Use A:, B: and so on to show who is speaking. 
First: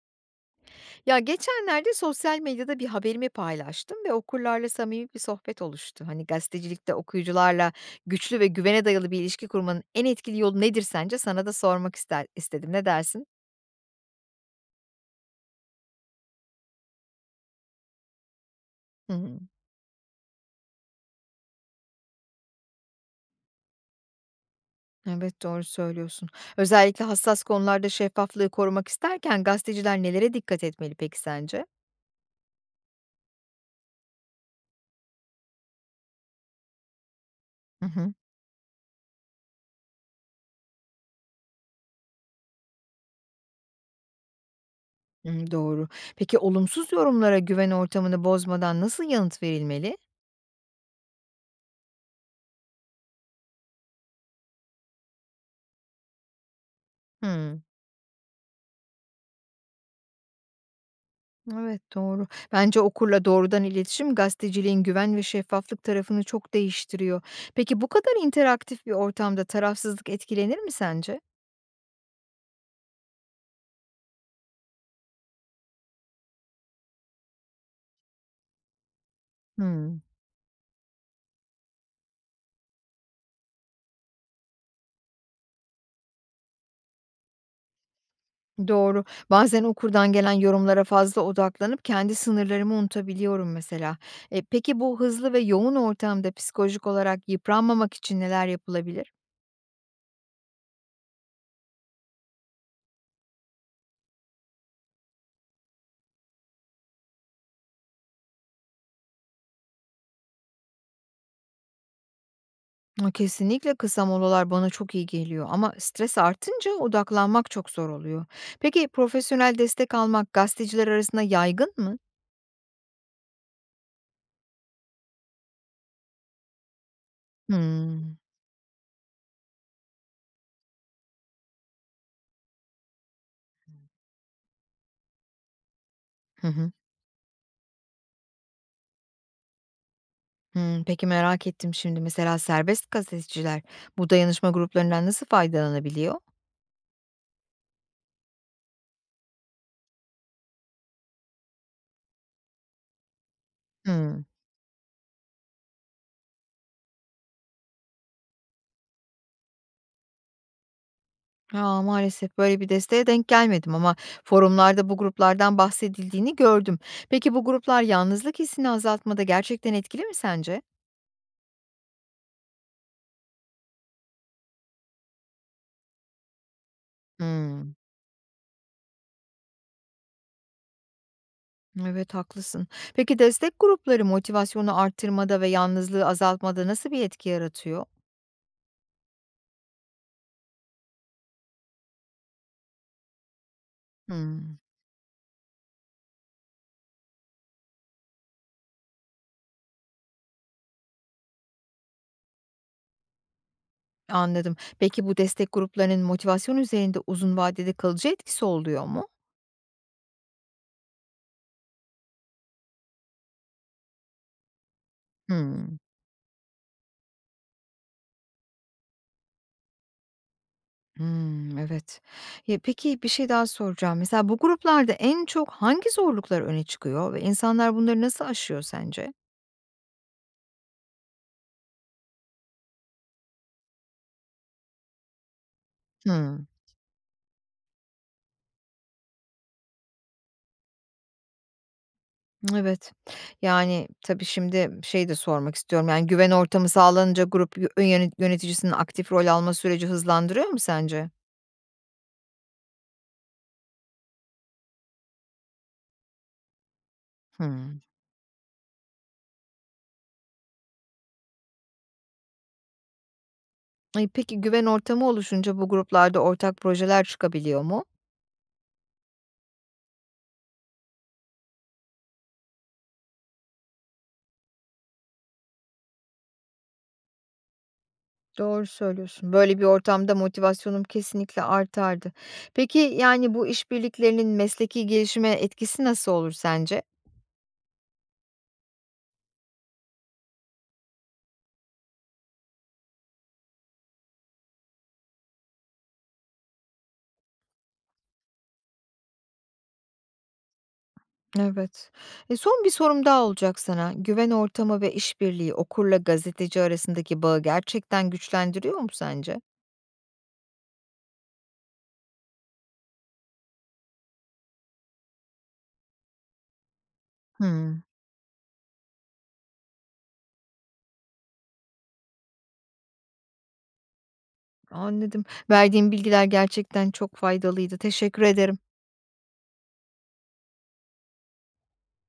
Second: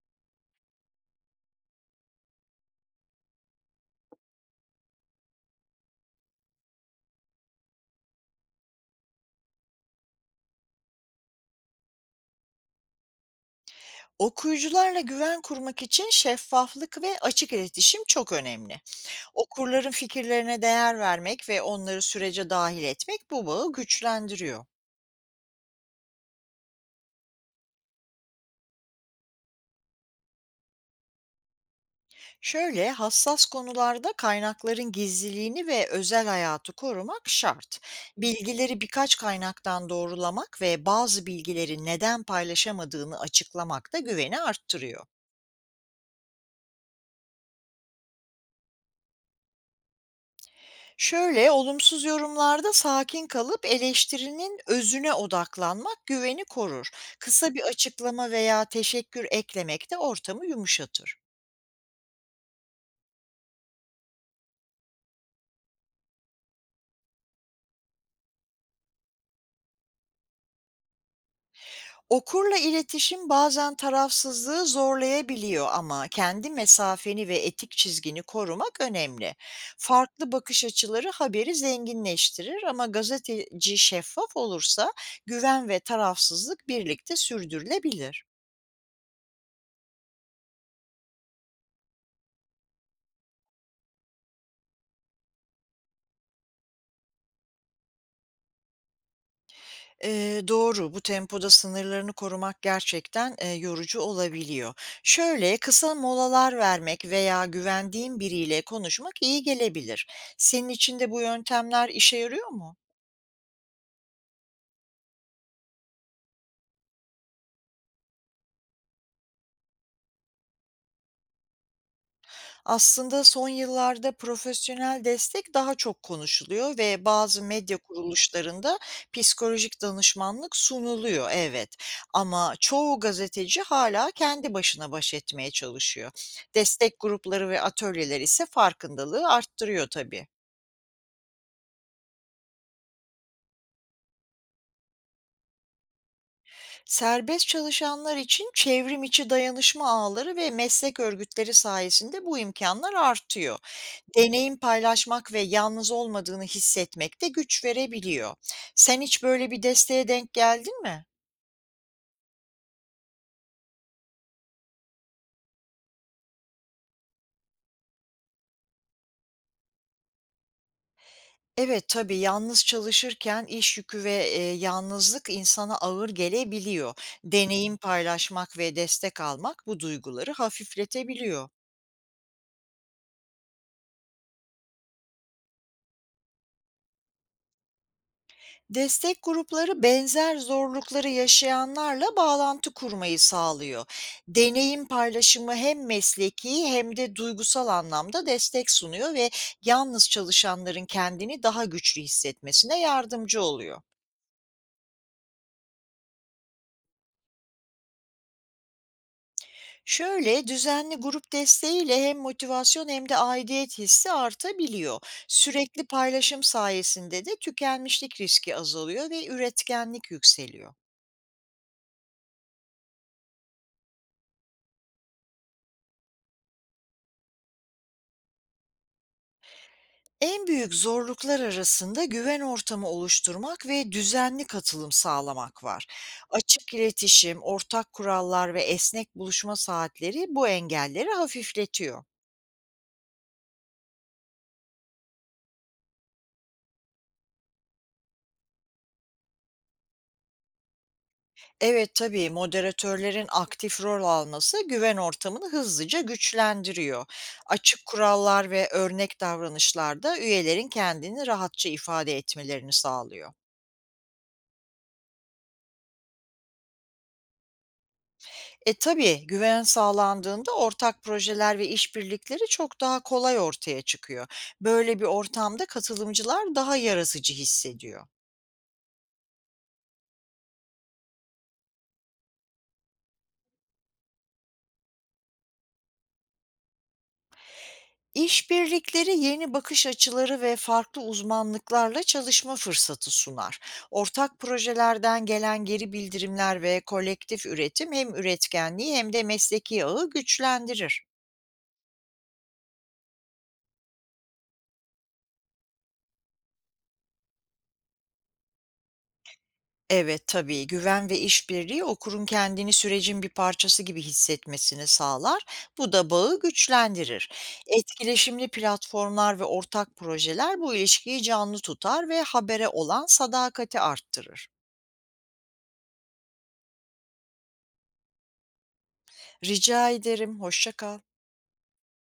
A: Ya geçenlerde sosyal medyada bir haberimi paylaştım ve okurlarla samimi bir sohbet oluştu. Hani gazetecilikte okuyucularla güçlü ve güvene dayalı bir ilişki kurmanın en etkili yolu nedir sence? Sana da istedim. Ne dersin?
B: Okuyucularla güven kurmak için şeffaflık ve açık iletişim çok önemli.
A: Hı, hı.
B: Okurların fikirlerine değer vermek ve onları sürece dahil etmek bu bağı güçlendiriyor.
A: Evet, doğru söylüyorsun. Özellikle hassas konularda şeffaflığı korumak isterken gazeteciler nelere dikkat etmeli peki sence?
B: Şöyle hassas konularda kaynakların gizliliğini ve özel hayatı korumak şart.
A: Hı hı,
B: Bilgileri birkaç kaynaktan doğrulamak ve bazı bilgileri neden paylaşamadığını açıklamak da güveni arttırıyor.
A: hı, doğru. Peki olumsuz yorumlara güven ortamını bozmadan nasıl yanıt verilmeli?
B: Şöyle, olumsuz yorumlarda sakin kalıp eleştirinin özüne odaklanmak güveni korur. Kısa
A: Hı.
B: bir açıklama veya teşekkür eklemek de ortamı yumuşatır.
A: Evet, doğru. Bence okurla doğrudan iletişim gazeteciliğin güven ve şeffaflık tarafını çok değiştiriyor. Peki bu kadar interaktif bir ortamda tarafsızlık etkilenir mi sence?
B: Okurla iletişim bazen tarafsızlığı zorlayabiliyor ama kendi mesafeni ve etik çizgini korumak önemli.
A: Hmm,
B: Farklı bakış açıları haberi zenginleştirir ama gazeteci şeffaf olursa güven ve tarafsızlık birlikte sürdürülebilir.
A: doğru. Bazen okurdan gelen yorumlara fazla odaklanıp kendi sınırlarımı unutabiliyorum mesela. E, peki bu hızlı ve yoğun ortamda psikolojik olarak yıpranmamak için neler yapılabilir?
B: Doğru, bu tempoda sınırlarını korumak gerçekten, yorucu olabiliyor. Şöyle, kısa molalar vermek veya güvendiğin biriyle konuşmak iyi gelebilir. Senin için de bu yöntemler işe yarıyor mu?
A: Kesinlikle kısa molalar bana çok iyi geliyor ama stres artınca odaklanmak çok zor oluyor. Peki profesyonel destek almak gazeteciler arasında yaygın mı?
B: Aslında son yıllarda profesyonel destek daha çok konuşuluyor ve bazı medya
A: Hımm.
B: kuruluşlarında psikolojik danışmanlık sunuluyor, evet. Ama çoğu gazeteci hala kendi başına baş etmeye çalışıyor.
A: Hı hı.
B: Destek grupları ve atölyeler ise farkındalığı arttırıyor tabii.
A: Hımm, peki merak ettim şimdi, mesela serbest gazeteciler bu dayanışma gruplarından nasıl faydalanabiliyor?
B: Serbest çalışanlar için çevrim içi dayanışma ağları ve meslek örgütleri sayesinde bu imkanlar artıyor.
A: Hımm.
B: Deneyim paylaşmak ve yalnız olmadığını hissetmek de güç verebiliyor. Sen hiç böyle bir desteğe denk geldin mi?
A: A, maalesef böyle bir desteğe denk gelmedim ama forumlarda bu gruplardan bahsedildiğini gördüm. Peki bu gruplar yalnızlık hissini azaltmada gerçekten etkili mi sence?
B: Evet, tabii yalnız çalışırken iş yükü ve yalnızlık insana ağır gelebiliyor.
A: Hımm.
B: Deneyim paylaşmak ve destek almak bu duyguları hafifletebiliyor.
A: Evet, haklısın. Peki destek grupları motivasyonu arttırmada ve yalnızlığı azaltmada nasıl bir etki yaratıyor?
B: Destek grupları benzer zorlukları yaşayanlarla bağlantı kurmayı sağlıyor.
A: Hımm,
B: Deneyim paylaşımı hem mesleki hem de duygusal anlamda destek sunuyor ve yalnız çalışanların kendini daha güçlü hissetmesine yardımcı oluyor.
A: anladım. Peki bu destek gruplarının motivasyon üzerinde uzun vadede kalıcı etkisi oluyor mu?
B: Şöyle düzenli grup desteğiyle hem motivasyon hem de aidiyet hissi artabiliyor.
A: Hımm.
B: Sürekli paylaşım sayesinde de tükenmişlik riski azalıyor ve üretkenlik yükseliyor.
A: Hımm, evet. Ya, peki bir şey daha soracağım. Mesela bu gruplarda en çok hangi zorluklar öne çıkıyor ve insanlar bunları nasıl aşıyor sence?
B: En büyük zorluklar arasında güven ortamı oluşturmak ve düzenli katılım sağlamak var.
A: Hımm.
B: Açık iletişim, ortak kurallar ve esnek buluşma saatleri bu engelleri hafifletiyor.
A: Evet. Yani, tabii şimdi şey de sormak istiyorum, yani, güven ortamı sağlanınca grup yö yöne yöneticisinin aktif rol alma süreci hızlandırıyor mu sence?
B: Evet tabii moderatörlerin aktif rol alması güven ortamını hızlıca güçlendiriyor.
A: Hımm.
B: Açık kurallar ve örnek davranışlar da üyelerin kendini rahatça ifade etmelerini sağlıyor.
A: Ay, peki güven ortamı oluşunca bu gruplarda ortak projeler çıkabiliyor mu?
B: Tabii, güven sağlandığında ortak projeler ve işbirlikleri çok daha kolay ortaya çıkıyor. Böyle bir ortamda katılımcılar daha yarasıcı hissediyor.
A: Doğru söylüyorsun. Böyle bir ortamda motivasyonum kesinlikle artardı. Peki, yani, bu işbirliklerinin mesleki gelişime etkisi nasıl olur sence?
B: İşbirlikleri yeni bakış açıları ve farklı uzmanlıklarla çalışma fırsatı sunar. Ortak projelerden gelen geri bildirimler ve kolektif üretim hem üretkenliği hem de mesleki ağı güçlendirir.
A: Evet. E, son bir sorum daha olacak sana. Güven ortamı ve işbirliği okurla gazeteci arasındaki bağı gerçekten güçlendiriyor mu sence?
B: Evet, tabii. Güven ve işbirliği okurun kendini sürecin bir parçası gibi hissetmesini sağlar. Bu da bağı güçlendirir.
A: Hmm,
B: Etkileşimli platformlar ve ortak projeler bu ilişkiyi canlı tutar ve habere olan sadakati arttırır.
A: anladım. Verdiğin bilgiler gerçekten çok faydalıydı. Teşekkür ederim.
B: Rica ederim. Hoşça kal.